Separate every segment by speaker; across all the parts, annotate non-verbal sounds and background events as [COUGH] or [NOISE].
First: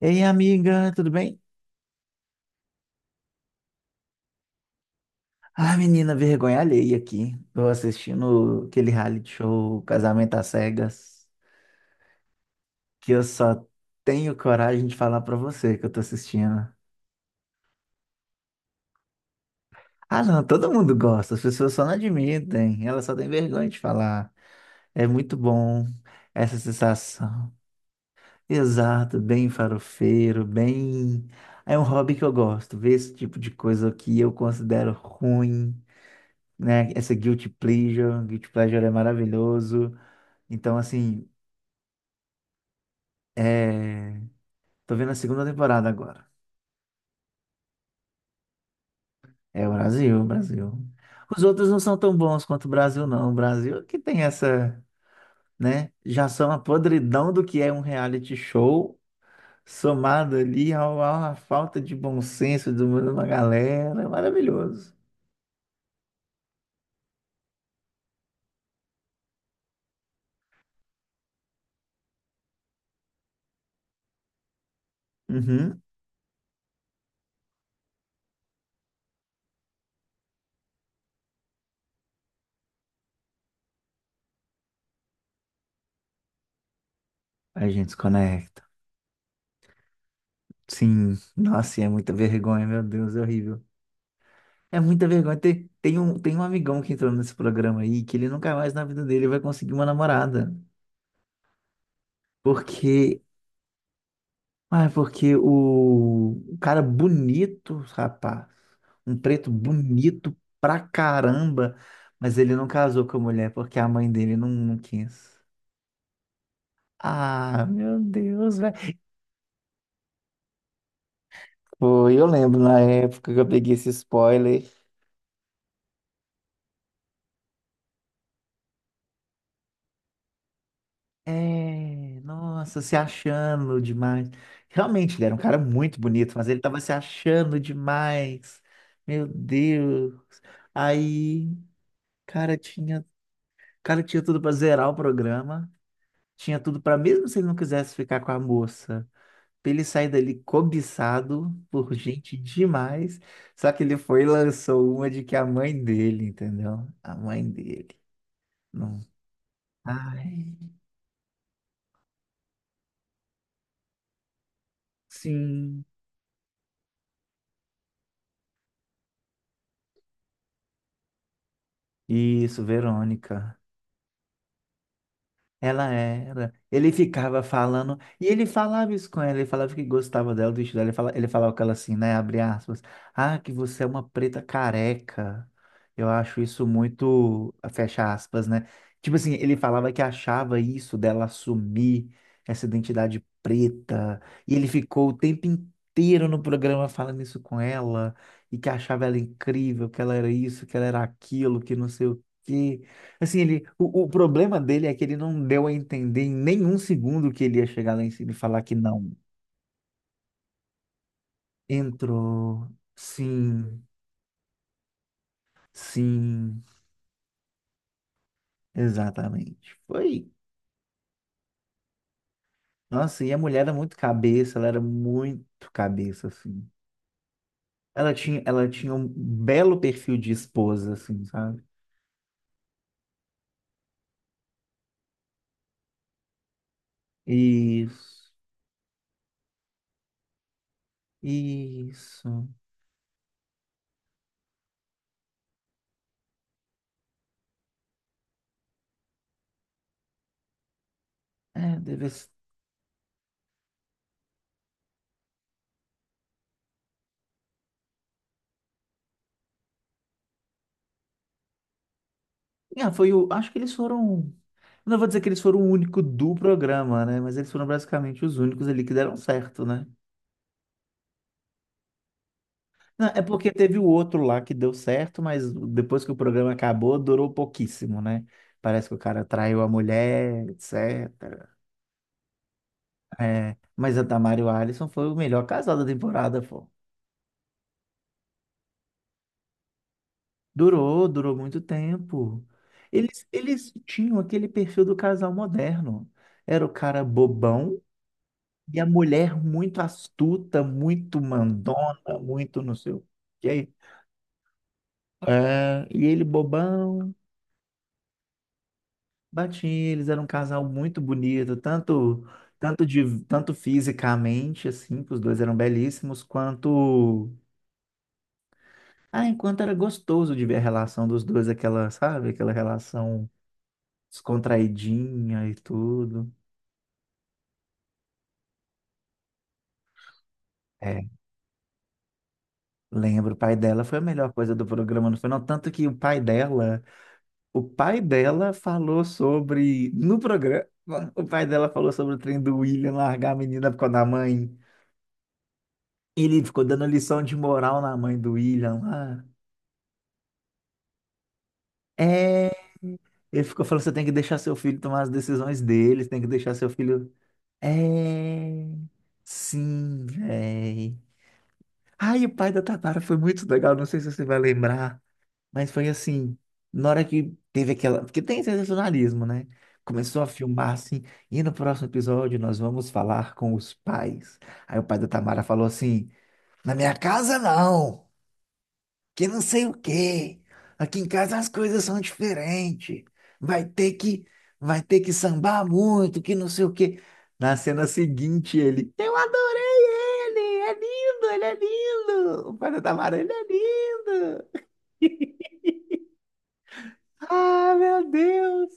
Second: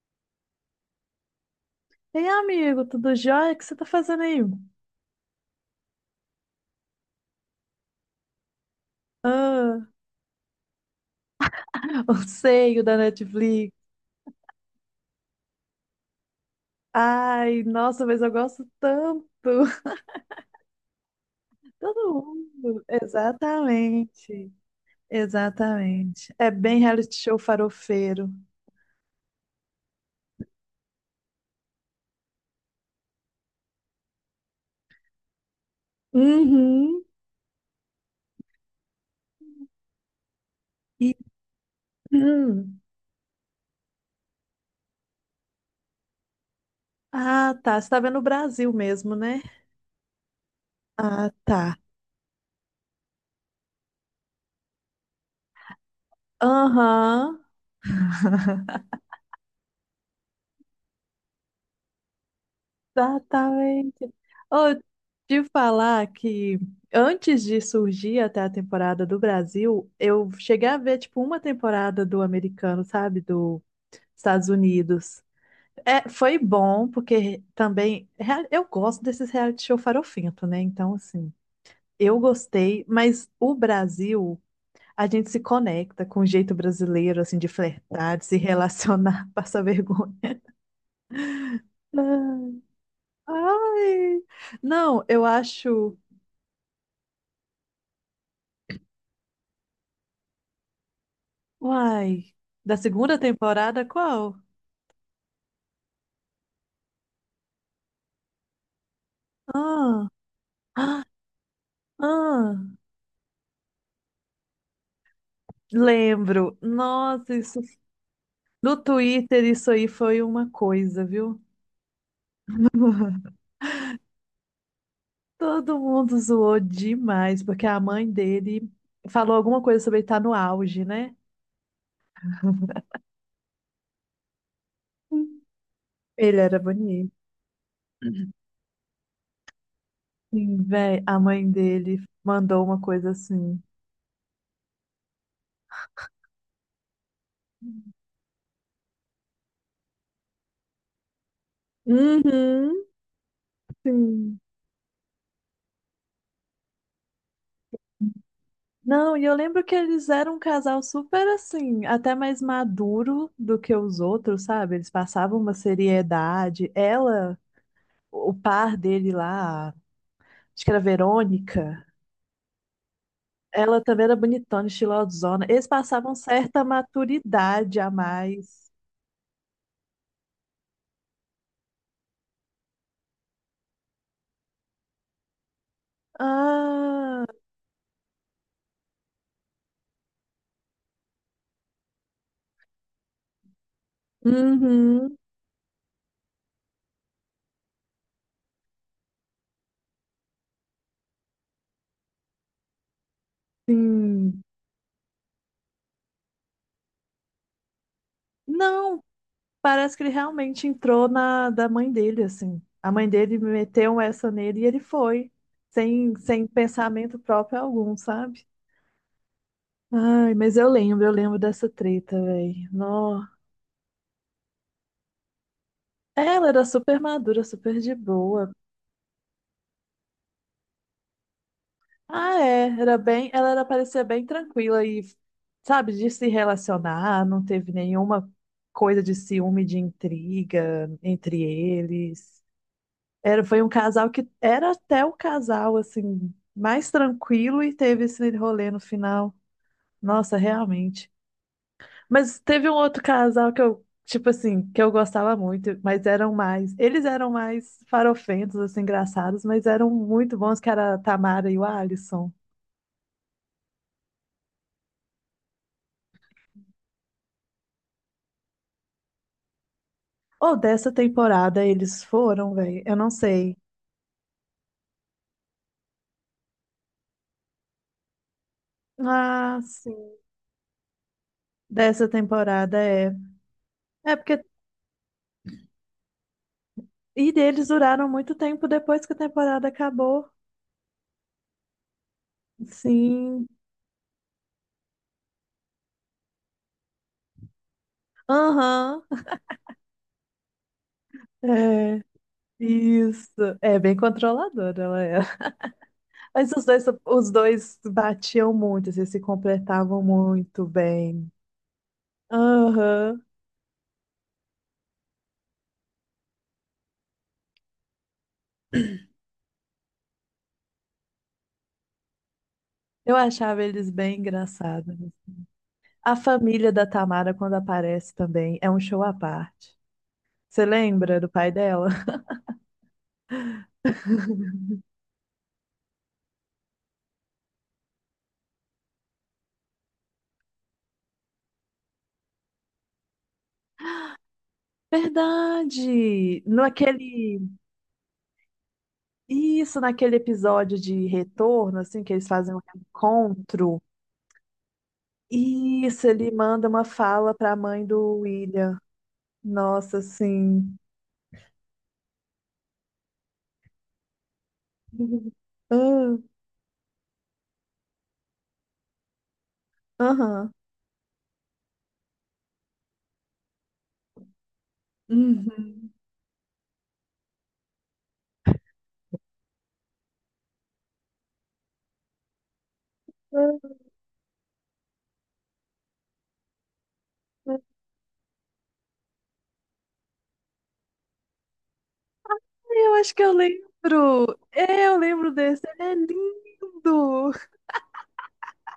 Speaker 1: Ei, amiga, tudo bem?
Speaker 2: Ei, amigo, tudo jóia? O que você tá fazendo aí?
Speaker 1: Ah, menina, vergonha alheia aqui. Tô assistindo aquele reality show
Speaker 2: Ah,
Speaker 1: Casamento às Cegas,
Speaker 2: [LAUGHS] o seio da
Speaker 1: que eu só
Speaker 2: Netflix.
Speaker 1: tenho coragem de falar pra você que eu tô assistindo.
Speaker 2: Ai, nossa, mas eu gosto tanto. [LAUGHS]
Speaker 1: Ah, não, todo mundo gosta, as pessoas só não
Speaker 2: Todo mundo.
Speaker 1: admitem, elas só têm vergonha de falar.
Speaker 2: Exatamente.
Speaker 1: É muito bom
Speaker 2: Exatamente. É
Speaker 1: essa
Speaker 2: bem reality show
Speaker 1: sensação.
Speaker 2: farofeiro.
Speaker 1: Exato, bem farofeiro, bem. É um hobby que eu gosto, ver esse tipo de coisa que eu considero ruim, né?
Speaker 2: Uhum.
Speaker 1: Essa guilty pleasure é maravilhoso. Então,
Speaker 2: E,
Speaker 1: assim,
Speaker 2: hum.
Speaker 1: é... tô vendo a segunda temporada agora.
Speaker 2: Ah, tá. Você tá vendo o Brasil mesmo, né?
Speaker 1: É o Brasil, o Brasil.
Speaker 2: Ah,
Speaker 1: Os
Speaker 2: tá.
Speaker 1: outros não são tão bons quanto o Brasil, não. O Brasil que tem essa, né? Já são a podridão
Speaker 2: Aham.
Speaker 1: do que é um reality show, somado ali à falta de bom senso de uma galera. É
Speaker 2: Exatamente. Oh,
Speaker 1: maravilhoso.
Speaker 2: de falar que antes de surgir até a temporada do Brasil, eu cheguei a ver tipo uma temporada do americano, sabe, do Estados Unidos.
Speaker 1: Uhum.
Speaker 2: É, foi bom porque também eu gosto desses reality show farofento, né? Então assim, eu gostei, mas o Brasil. A gente se conecta com o jeito brasileiro, assim, de
Speaker 1: A gente se
Speaker 2: flertar, de se
Speaker 1: conecta.
Speaker 2: relacionar, [LAUGHS] passar vergonha.
Speaker 1: Sim, nossa, e é muita
Speaker 2: Não.
Speaker 1: vergonha, meu Deus, é horrível.
Speaker 2: Ai!
Speaker 1: É
Speaker 2: Não,
Speaker 1: muita
Speaker 2: eu
Speaker 1: vergonha. Tem,
Speaker 2: acho.
Speaker 1: tem um, tem um amigão que entrou nesse programa aí que ele nunca mais na vida dele vai conseguir uma namorada.
Speaker 2: Uai, da segunda
Speaker 1: Porque,
Speaker 2: temporada qual?
Speaker 1: porque o cara bonito, rapaz, um preto
Speaker 2: Ah,
Speaker 1: bonito pra
Speaker 2: ah,
Speaker 1: caramba, mas
Speaker 2: ah,
Speaker 1: ele não casou com a mulher porque a mãe dele não quis.
Speaker 2: lembro. Nossa, isso
Speaker 1: Ah, meu Deus, velho.
Speaker 2: no Twitter isso aí foi uma coisa, viu?
Speaker 1: Foi, eu lembro na época que eu peguei esse spoiler.
Speaker 2: Todo mundo zoou demais, porque a mãe dele falou alguma coisa sobre ele estar no auge, né?
Speaker 1: É, nossa, se achando demais. Realmente, ele era um cara muito bonito,
Speaker 2: Ele
Speaker 1: mas
Speaker 2: era
Speaker 1: ele tava se
Speaker 2: bonito.
Speaker 1: achando demais. Meu Deus.
Speaker 2: Sim, véi, a mãe
Speaker 1: Aí,
Speaker 2: dele
Speaker 1: cara,
Speaker 2: mandou uma
Speaker 1: tinha
Speaker 2: coisa assim.
Speaker 1: Cara, tinha tudo pra zerar o programa, tinha tudo pra mesmo se ele não quisesse ficar com a moça, pra ele sair dali cobiçado por gente
Speaker 2: Uhum,
Speaker 1: demais. Só que ele foi e
Speaker 2: sim.
Speaker 1: lançou uma de que a mãe dele, entendeu? A mãe dele. Não.
Speaker 2: Não, e eu lembro que eles eram um
Speaker 1: Ai,
Speaker 2: casal super assim, até mais maduro do que os outros, sabe? Eles passavam uma
Speaker 1: sim.
Speaker 2: seriedade. Ela, o par dele lá, acho que era a Verônica,
Speaker 1: Isso, Verônica.
Speaker 2: ela também era bonitona, estilosona. Eles
Speaker 1: Ela
Speaker 2: passavam
Speaker 1: era.
Speaker 2: certa
Speaker 1: Ele ficava
Speaker 2: maturidade a
Speaker 1: falando, e ele
Speaker 2: mais.
Speaker 1: falava isso com ela, ele falava que gostava dela, do estilo dela, ele falava com ela assim, né, abre aspas, ah, que você é uma preta careca. Eu acho isso
Speaker 2: Ah,
Speaker 1: muito, fecha aspas, né? Tipo assim, ele falava que achava isso dela assumir essa identidade preta, e ele ficou o
Speaker 2: uhum,
Speaker 1: tempo inteiro no programa falando isso com ela, e que achava ela incrível, que ela era isso, que ela era aquilo, que não sei o quê. Assim, o
Speaker 2: sim.
Speaker 1: problema dele é que ele não deu a entender em nenhum segundo que ele ia chegar lá em cima e falar que
Speaker 2: Não,
Speaker 1: não.
Speaker 2: parece que ele realmente entrou na da mãe dele, assim.
Speaker 1: Entrou.
Speaker 2: A mãe dele
Speaker 1: Sim.
Speaker 2: meteu essa nele e ele foi, sem
Speaker 1: Sim.
Speaker 2: pensamento próprio algum, sabe?
Speaker 1: Exatamente. Foi.
Speaker 2: Ai, mas eu lembro dessa treta, velho.
Speaker 1: Nossa,
Speaker 2: Nó.
Speaker 1: e a mulher era muito cabeça, ela era muito cabeça,
Speaker 2: Ela era
Speaker 1: assim.
Speaker 2: super madura, super de
Speaker 1: Ela tinha,
Speaker 2: boa.
Speaker 1: ela tinha um belo perfil de esposa, assim, sabe?
Speaker 2: Ah, é, era bem, ela era, parecia bem tranquila e, sabe, de se relacionar, não teve nenhuma
Speaker 1: Isso.
Speaker 2: coisa de ciúme, de intriga entre eles.
Speaker 1: Isso.
Speaker 2: Era, foi um casal que era até o casal, assim, mais tranquilo e teve esse rolê no final. Nossa, realmente.
Speaker 1: É, deve ser.
Speaker 2: Mas teve um outro casal que eu, tipo assim, que eu gostava muito, mas eram mais. Eles eram mais farofentos, assim, engraçados, mas eram muito bons, que era a Tamara e o Alisson.
Speaker 1: Ah, foi o. Acho que eles foram. Não vou dizer que eles foram o único do programa, né? Mas eles foram basicamente os únicos ali que deram certo, né?
Speaker 2: Ou dessa temporada eles foram, velho? Eu
Speaker 1: Não,
Speaker 2: não
Speaker 1: é porque
Speaker 2: sei.
Speaker 1: teve o outro lá que deu certo, mas depois que o programa acabou, durou pouquíssimo, né? Parece que o cara
Speaker 2: Ah,
Speaker 1: traiu a
Speaker 2: sim.
Speaker 1: mulher, etcétera.
Speaker 2: Dessa temporada é.
Speaker 1: É, mas a
Speaker 2: É
Speaker 1: Tamara
Speaker 2: porque.
Speaker 1: e o Alisson foi o melhor casal da temporada, pô.
Speaker 2: E eles duraram muito tempo depois que a temporada acabou.
Speaker 1: Durou muito tempo. Eles,
Speaker 2: Sim.
Speaker 1: eles tinham aquele perfil do casal moderno. Era o cara bobão, e a
Speaker 2: Aham,
Speaker 1: mulher muito astuta, muito
Speaker 2: é,
Speaker 1: mandona, muito não sei o
Speaker 2: isso.
Speaker 1: quê.
Speaker 2: É bem controladora ela era.
Speaker 1: É,
Speaker 2: [LAUGHS]
Speaker 1: e ele
Speaker 2: Mas os dois,
Speaker 1: bobão,
Speaker 2: os dois batiam muito, assim, se
Speaker 1: batinha,
Speaker 2: completavam
Speaker 1: eles eram um casal
Speaker 2: muito
Speaker 1: muito
Speaker 2: bem.
Speaker 1: bonito, tanto tanto de
Speaker 2: Aham,
Speaker 1: tanto fisicamente assim, que os dois eram belíssimos, quanto ah, enquanto era gostoso de ver a relação dos dois, aquela, sabe, aquela
Speaker 2: eu
Speaker 1: relação
Speaker 2: achava eles bem engraçados.
Speaker 1: descontraidinha e
Speaker 2: A
Speaker 1: tudo.
Speaker 2: família da Tamara, quando aparece também, é um show à parte. Você
Speaker 1: É,
Speaker 2: lembra do pai dela?
Speaker 1: lembro, o pai dela foi a melhor coisa do programa, não foi? Não, tanto que o pai dela falou sobre. No programa, o pai dela falou sobre o trem do William largar a menina por causa da mãe.
Speaker 2: [LAUGHS]
Speaker 1: Ele
Speaker 2: Verdade! No
Speaker 1: ficou dando lição de
Speaker 2: aquele,
Speaker 1: moral na mãe do William lá.
Speaker 2: isso, naquele episódio de retorno, assim, que eles
Speaker 1: É.
Speaker 2: fazem um
Speaker 1: Ele ficou
Speaker 2: reencontro.
Speaker 1: falando: você tem que deixar seu filho tomar as decisões dele,
Speaker 2: Isso,
Speaker 1: você tem que
Speaker 2: ele
Speaker 1: deixar
Speaker 2: manda
Speaker 1: seu
Speaker 2: uma
Speaker 1: filho.
Speaker 2: fala para a mãe do
Speaker 1: É.
Speaker 2: William. Nossa,
Speaker 1: Sim,
Speaker 2: assim.
Speaker 1: véi. Ai, o pai da Tatara foi muito legal, não sei se você vai lembrar.
Speaker 2: [LAUGHS]
Speaker 1: Mas foi
Speaker 2: Ah,
Speaker 1: assim, na hora que teve aquela. Porque tem sensacionalismo, né? Começou a
Speaker 2: aham.
Speaker 1: filmar assim, e no próximo episódio nós vamos falar com os pais. Aí o pai da Tamara falou
Speaker 2: Uhum.
Speaker 1: assim: Na minha casa não, que não sei o quê. Aqui em casa as coisas são diferentes. Vai
Speaker 2: Ah,
Speaker 1: ter que, vai ter que sambar muito, que não sei o quê. Na cena seguinte, ele, eu adorei ele, é lindo, ele é lindo. O pai da
Speaker 2: eu acho
Speaker 1: Tamara,
Speaker 2: que
Speaker 1: ele
Speaker 2: eu
Speaker 1: é
Speaker 2: lembro.
Speaker 1: lindo.
Speaker 2: É, eu lembro desse. Ele é lindo. [LAUGHS]
Speaker 1: Ah, meu Deus!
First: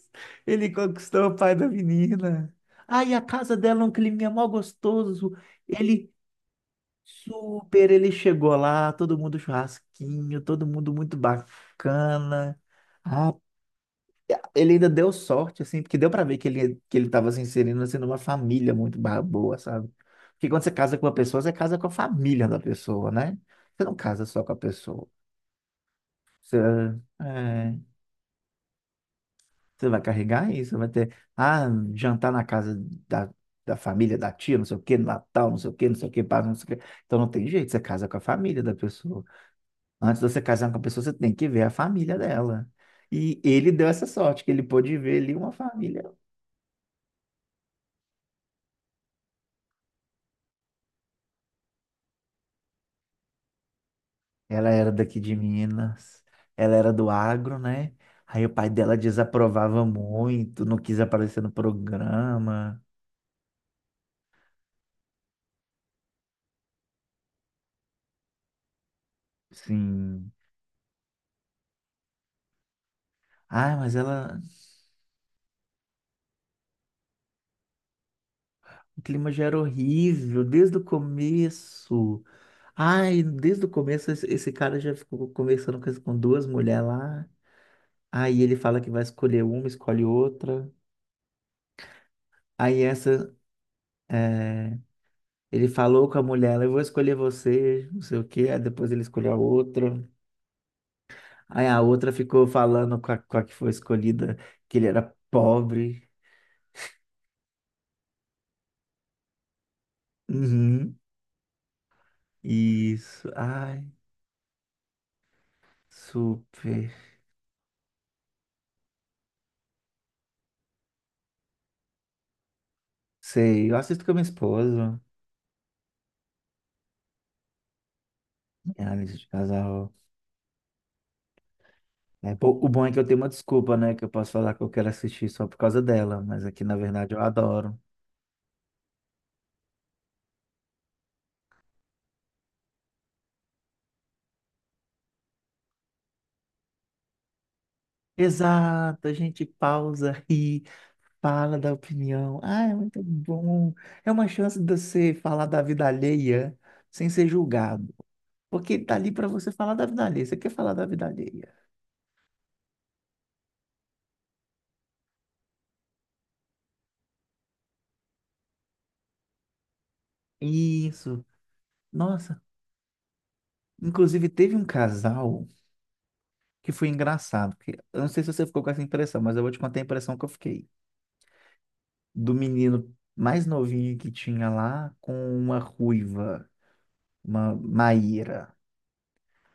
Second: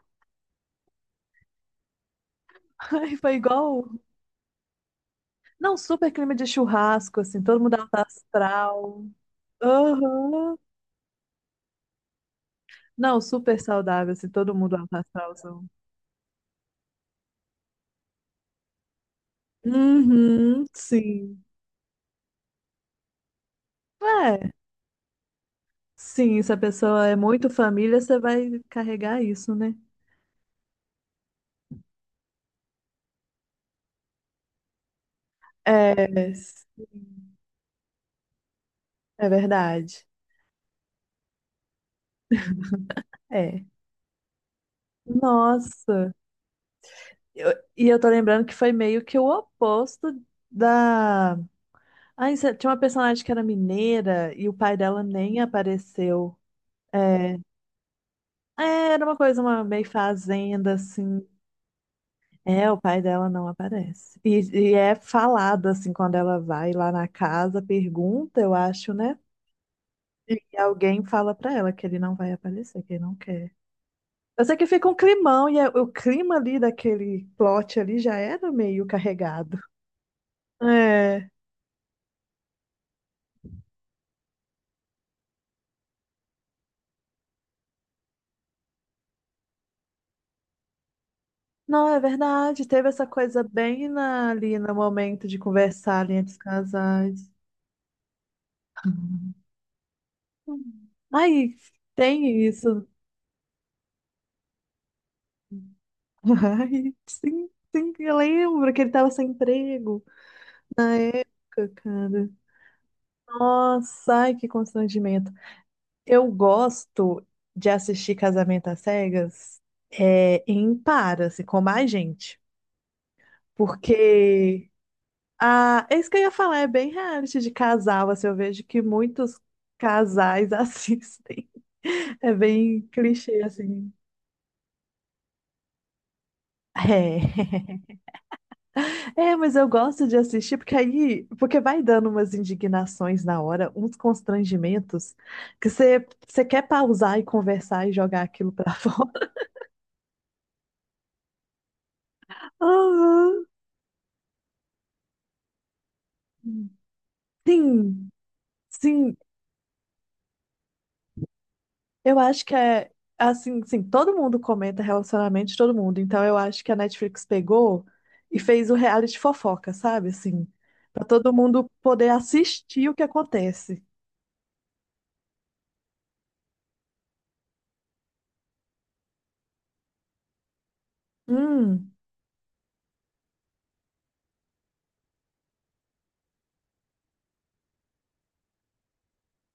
Speaker 1: Ele conquistou o pai da menina. Ah, e
Speaker 2: Ai,
Speaker 1: a
Speaker 2: foi
Speaker 1: casa dela, é
Speaker 2: igual.
Speaker 1: um clima mal gostoso.
Speaker 2: Não,
Speaker 1: Ele,
Speaker 2: super clima de churrasco, assim, todo mundo
Speaker 1: super,
Speaker 2: alto
Speaker 1: ele chegou lá,
Speaker 2: astral.
Speaker 1: todo mundo churrasquinho,
Speaker 2: Aham.
Speaker 1: todo mundo muito bacana.
Speaker 2: Não,
Speaker 1: Ah,
Speaker 2: super saudável, assim, todo
Speaker 1: ele
Speaker 2: mundo
Speaker 1: ainda
Speaker 2: alto
Speaker 1: deu sorte,
Speaker 2: astralzão.
Speaker 1: assim, porque deu pra ver que ele, tava se inserindo, assim, numa família muito boa, sabe? Porque quando
Speaker 2: Uhum,
Speaker 1: você casa com uma
Speaker 2: sim.
Speaker 1: pessoa, você casa com a família da pessoa, né? Você não casa só
Speaker 2: É,
Speaker 1: com a pessoa.
Speaker 2: sim, se
Speaker 1: Você,
Speaker 2: a pessoa é muito
Speaker 1: é.
Speaker 2: família, você vai carregar isso, né?
Speaker 1: Você vai carregar isso, vai ter, ah, jantar na casa da, da família, da tia, não sei o quê, Natal, não sei o quê, não sei o quê,
Speaker 2: É,
Speaker 1: pá, não sei o quê. Então não tem jeito, você casa com a família da pessoa.
Speaker 2: é verdade.
Speaker 1: Antes de você casar com a pessoa, você tem que ver a família dela. E
Speaker 2: É.
Speaker 1: ele deu essa sorte, que ele pôde ver ali uma família.
Speaker 2: Nossa. Eu- e eu tô lembrando que foi meio que o oposto da. Ai, tinha uma personagem que era mineira e o
Speaker 1: Ela
Speaker 2: pai
Speaker 1: era
Speaker 2: dela
Speaker 1: daqui de
Speaker 2: nem
Speaker 1: Minas,
Speaker 2: apareceu.
Speaker 1: ela era do
Speaker 2: É,
Speaker 1: agro, né? Aí o pai
Speaker 2: é,
Speaker 1: dela
Speaker 2: era uma coisa, uma
Speaker 1: desaprovava
Speaker 2: meio
Speaker 1: muito,
Speaker 2: fazenda,
Speaker 1: não quis
Speaker 2: assim.
Speaker 1: aparecer no
Speaker 2: É, o
Speaker 1: programa.
Speaker 2: pai dela não aparece. E é falado, assim, quando ela vai lá na casa, pergunta, eu acho, né?
Speaker 1: Sim.
Speaker 2: E alguém fala pra ela que ele não vai aparecer, que ele não quer.
Speaker 1: Ah, mas ela.
Speaker 2: Eu sei que fica um climão e o clima ali daquele plot ali já era meio
Speaker 1: O clima já era
Speaker 2: carregado.
Speaker 1: horrível desde o
Speaker 2: É.
Speaker 1: começo. Ai, desde o começo esse cara já ficou conversando com, com duas mulheres lá. Aí ele fala que vai escolher uma, escolhe outra.
Speaker 2: Não, é verdade.
Speaker 1: Aí
Speaker 2: Teve essa
Speaker 1: essa,
Speaker 2: coisa bem ali no
Speaker 1: é,
Speaker 2: momento de
Speaker 1: ele
Speaker 2: conversar
Speaker 1: falou
Speaker 2: ali
Speaker 1: com a
Speaker 2: entre os
Speaker 1: mulher, ela, eu vou escolher
Speaker 2: casais.
Speaker 1: você, não sei o quê. Aí depois ele escolheu a outra.
Speaker 2: Uhum. Ai,
Speaker 1: Aí a outra ficou
Speaker 2: tem isso.
Speaker 1: falando com a que foi escolhida que ele era pobre.
Speaker 2: [LAUGHS] Ai, sim, sim, eu lembro que ele tava sem emprego.
Speaker 1: Uhum.
Speaker 2: Cacada.
Speaker 1: Isso. Ai,
Speaker 2: Nossa, ai, que constrangimento. Eu
Speaker 1: super.
Speaker 2: gosto de assistir Casamento às Cegas é, em par, assim, com mais gente.
Speaker 1: Sei, eu assisto com a minha
Speaker 2: Porque
Speaker 1: esposa.
Speaker 2: a, é isso que eu ia falar, é bem reality de casal, assim, eu vejo que
Speaker 1: Análise de
Speaker 2: muitos
Speaker 1: casal.
Speaker 2: casais [LAUGHS] assistem. É
Speaker 1: É, pô, o
Speaker 2: bem
Speaker 1: bom é que eu tenho uma
Speaker 2: clichê,
Speaker 1: desculpa, né?
Speaker 2: assim.
Speaker 1: Que eu posso falar que eu quero assistir só por causa dela, mas aqui na verdade eu
Speaker 2: É.
Speaker 1: adoro.
Speaker 2: [LAUGHS] É, mas eu gosto de assistir porque aí, porque vai dando umas indignações na hora, uns constrangimentos que você quer pausar e conversar e jogar aquilo pra [LAUGHS]
Speaker 1: Exato,
Speaker 2: fora.
Speaker 1: a gente pausa, ri, fala da opinião. Ah, é muito
Speaker 2: Aham.
Speaker 1: bom. É uma chance de você falar da vida alheia sem ser julgado.
Speaker 2: Sim,
Speaker 1: Porque tá ali
Speaker 2: sim,
Speaker 1: para você falar da vida alheia. Você quer falar da vida alheia?
Speaker 2: eu acho que é assim, todo mundo comenta relacionamento de todo mundo. Então eu acho que a Netflix pegou e fez o reality fofoca, sabe? Assim, para
Speaker 1: Isso.
Speaker 2: todo mundo poder
Speaker 1: Nossa,
Speaker 2: assistir o que acontece.
Speaker 1: inclusive teve um casal que foi engraçado. Porque, eu não sei se você ficou com essa impressão, mas eu vou te contar a impressão que eu fiquei.
Speaker 2: Hum.
Speaker 1: Do menino mais novinho que tinha lá com uma ruiva, uma Maíra.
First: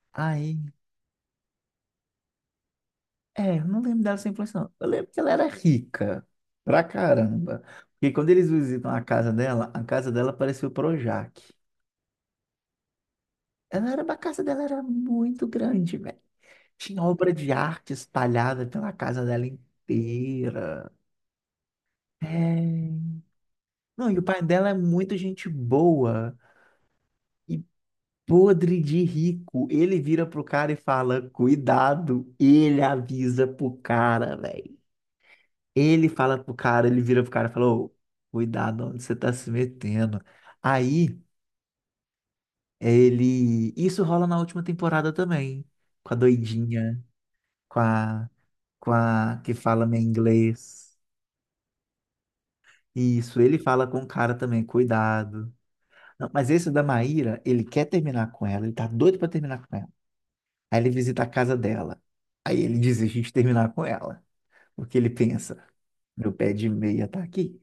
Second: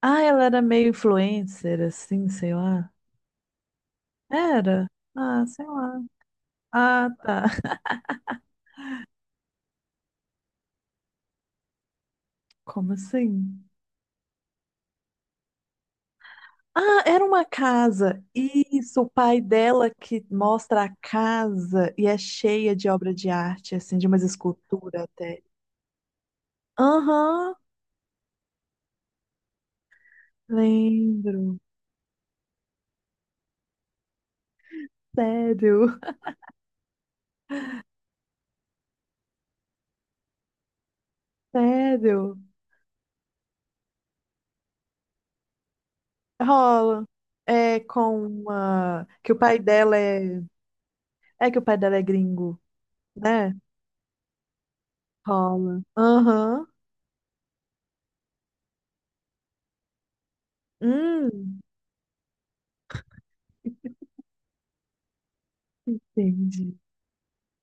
Speaker 2: Ah, ela
Speaker 1: Aí,
Speaker 2: era meio influencer, assim, sei lá.
Speaker 1: eu não lembro dela 100%, não. Eu
Speaker 2: Era?
Speaker 1: lembro que ela
Speaker 2: Ah,
Speaker 1: era
Speaker 2: sei lá.
Speaker 1: rica pra
Speaker 2: Ah, tá.
Speaker 1: caramba.
Speaker 2: [LAUGHS]
Speaker 1: Porque quando eles visitam a casa dela parecia o Projac.
Speaker 2: Como assim?
Speaker 1: A casa dela era muito grande, velho. Tinha
Speaker 2: Ah, era
Speaker 1: obra
Speaker 2: uma
Speaker 1: de arte
Speaker 2: casa.
Speaker 1: espalhada pela
Speaker 2: Isso, o
Speaker 1: casa
Speaker 2: pai
Speaker 1: dela
Speaker 2: dela que mostra
Speaker 1: inteira.
Speaker 2: a casa e é cheia de
Speaker 1: É.
Speaker 2: obra de arte, assim, de
Speaker 1: Não, e o
Speaker 2: umas
Speaker 1: pai dela é
Speaker 2: esculturas
Speaker 1: muito
Speaker 2: até.
Speaker 1: gente boa.
Speaker 2: Aham,
Speaker 1: E podre de rico. Ele vira pro cara e fala:
Speaker 2: lembro.
Speaker 1: Cuidado. Ele avisa pro cara, velho.
Speaker 2: Sério,
Speaker 1: Ele fala pro cara, ele vira pro cara e fala: "Ô, cuidado, onde você tá se metendo." Aí,
Speaker 2: sério.
Speaker 1: ele. Isso rola na última temporada também. Com a doidinha,
Speaker 2: Rola.
Speaker 1: com
Speaker 2: É com
Speaker 1: a, com
Speaker 2: uma. Que o
Speaker 1: a que
Speaker 2: pai
Speaker 1: fala
Speaker 2: dela
Speaker 1: meu
Speaker 2: é.
Speaker 1: inglês.
Speaker 2: É que o pai dela é gringo,
Speaker 1: Isso,
Speaker 2: né?
Speaker 1: ele fala com o cara também: Cuidado.
Speaker 2: Rola.
Speaker 1: Não, mas
Speaker 2: Aham.
Speaker 1: esse da Maíra, ele quer terminar com ela, ele tá doido pra terminar com ela. Aí ele visita a casa
Speaker 2: Hum,
Speaker 1: dela. Aí ele desiste de terminar com ela. Porque ele pensa, meu pé de
Speaker 2: entendi.
Speaker 1: meia tá aqui.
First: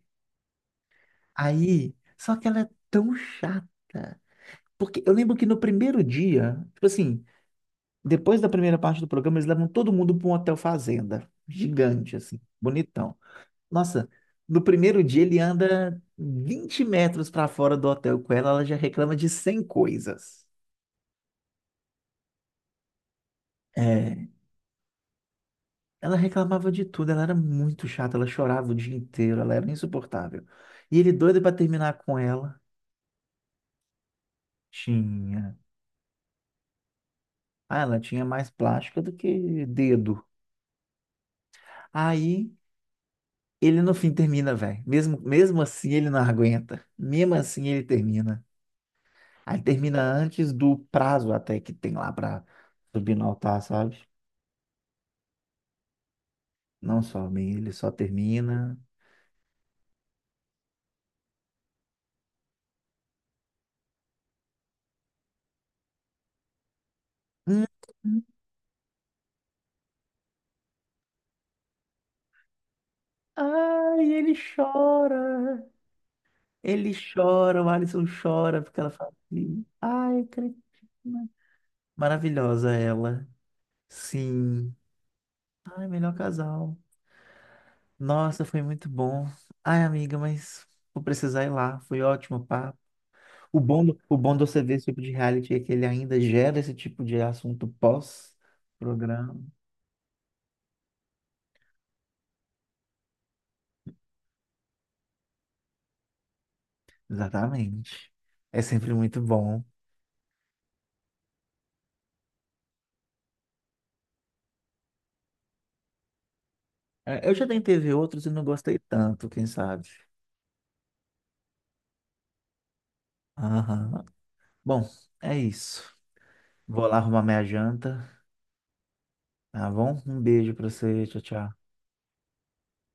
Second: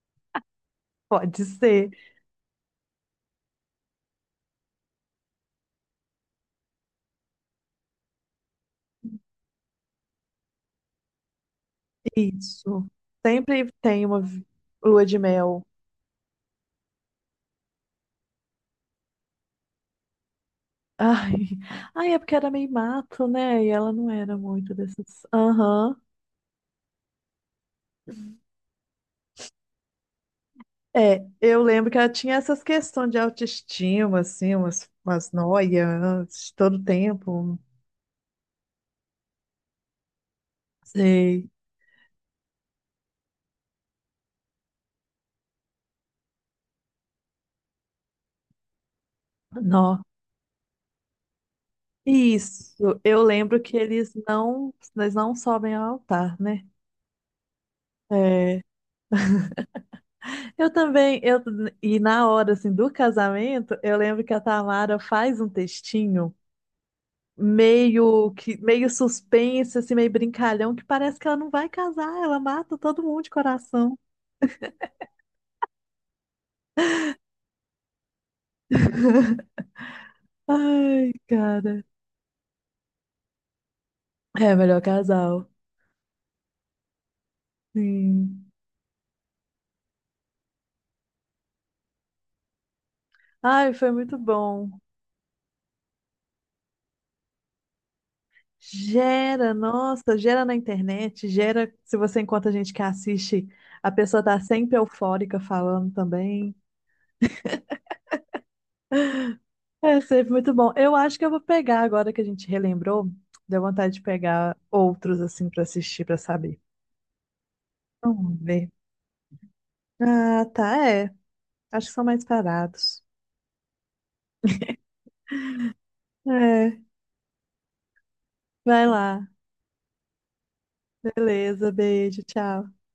Speaker 2: Pode ser.
Speaker 1: Aí, só que ela é tão chata. Porque eu lembro que no primeiro dia, tipo assim, depois da primeira parte do programa, eles levam todo mundo para um hotel fazenda. Gigante, assim,
Speaker 2: Isso.
Speaker 1: bonitão.
Speaker 2: Sempre tem
Speaker 1: Nossa,
Speaker 2: uma
Speaker 1: no primeiro
Speaker 2: lua de
Speaker 1: dia ele
Speaker 2: mel.
Speaker 1: anda 20 metros para fora do hotel com ela, ela já reclama de 100 coisas.
Speaker 2: Ai. Ai, é porque era meio mato, né? E ela não
Speaker 1: É.
Speaker 2: era muito dessas. Aham.
Speaker 1: Ela reclamava de tudo, ela era muito chata, ela chorava o dia inteiro, ela era insuportável. E ele
Speaker 2: É,
Speaker 1: doido para
Speaker 2: eu lembro
Speaker 1: terminar
Speaker 2: que ela
Speaker 1: com
Speaker 2: tinha
Speaker 1: ela,
Speaker 2: essas questões de autoestima, assim, umas
Speaker 1: tinha.
Speaker 2: noias todo tempo.
Speaker 1: Ah, ela tinha mais plástica do que dedo.
Speaker 2: Sei.
Speaker 1: Aí ele no fim termina, velho. Mesmo, mesmo assim ele não aguenta. Mesmo assim ele termina. Aí termina
Speaker 2: Nó.
Speaker 1: antes do prazo até que tem lá pra
Speaker 2: Isso,
Speaker 1: subir
Speaker 2: eu
Speaker 1: no altar,
Speaker 2: lembro que
Speaker 1: sabe?
Speaker 2: eles não sobem ao altar, né?
Speaker 1: Não some, ele só
Speaker 2: É.
Speaker 1: termina.
Speaker 2: Eu também, e na hora assim, do casamento, eu lembro que a Tamara faz um textinho
Speaker 1: Hum, hum.
Speaker 2: meio que meio suspense, assim, meio brincalhão, que parece que ela não vai casar, ela mata todo mundo de coração.
Speaker 1: Ai, ele chora. Ele chora, o Alisson chora, porque ela fala
Speaker 2: [LAUGHS]
Speaker 1: assim, ai,
Speaker 2: Ai,
Speaker 1: Cristina.
Speaker 2: cara.
Speaker 1: Maravilhosa ela.
Speaker 2: É,
Speaker 1: Sim.
Speaker 2: melhor casal.
Speaker 1: Ai, melhor casal. Nossa,
Speaker 2: Sim.
Speaker 1: foi muito bom. Ai, amiga, mas vou precisar ir lá. Foi ótimo o papo. O
Speaker 2: Ai,
Speaker 1: bom,
Speaker 2: foi
Speaker 1: o
Speaker 2: muito
Speaker 1: bom do você
Speaker 2: bom.
Speaker 1: ver esse tipo de reality é que ele ainda gera esse tipo de assunto pós-programa.
Speaker 2: Gera, nossa, gera na internet, gera se você encontra gente que assiste, a pessoa tá sempre eufórica falando também.
Speaker 1: Exatamente. É sempre muito bom.
Speaker 2: É sempre muito bom. Eu acho que eu vou pegar agora que a gente relembrou, deu vontade de pegar outros assim pra assistir, pra saber.
Speaker 1: É, eu já tentei ver outros e
Speaker 2: Vamos
Speaker 1: não
Speaker 2: ver.
Speaker 1: gostei tanto, quem sabe.
Speaker 2: Ah, tá, é. Acho que são mais parados.
Speaker 1: Aham. Bom, é isso.
Speaker 2: É,
Speaker 1: Vou lá arrumar minha janta.
Speaker 2: vai lá.
Speaker 1: Tá bom? Um beijo pra você. Tchau, tchau.
Speaker 2: Beleza, beijo, tchau.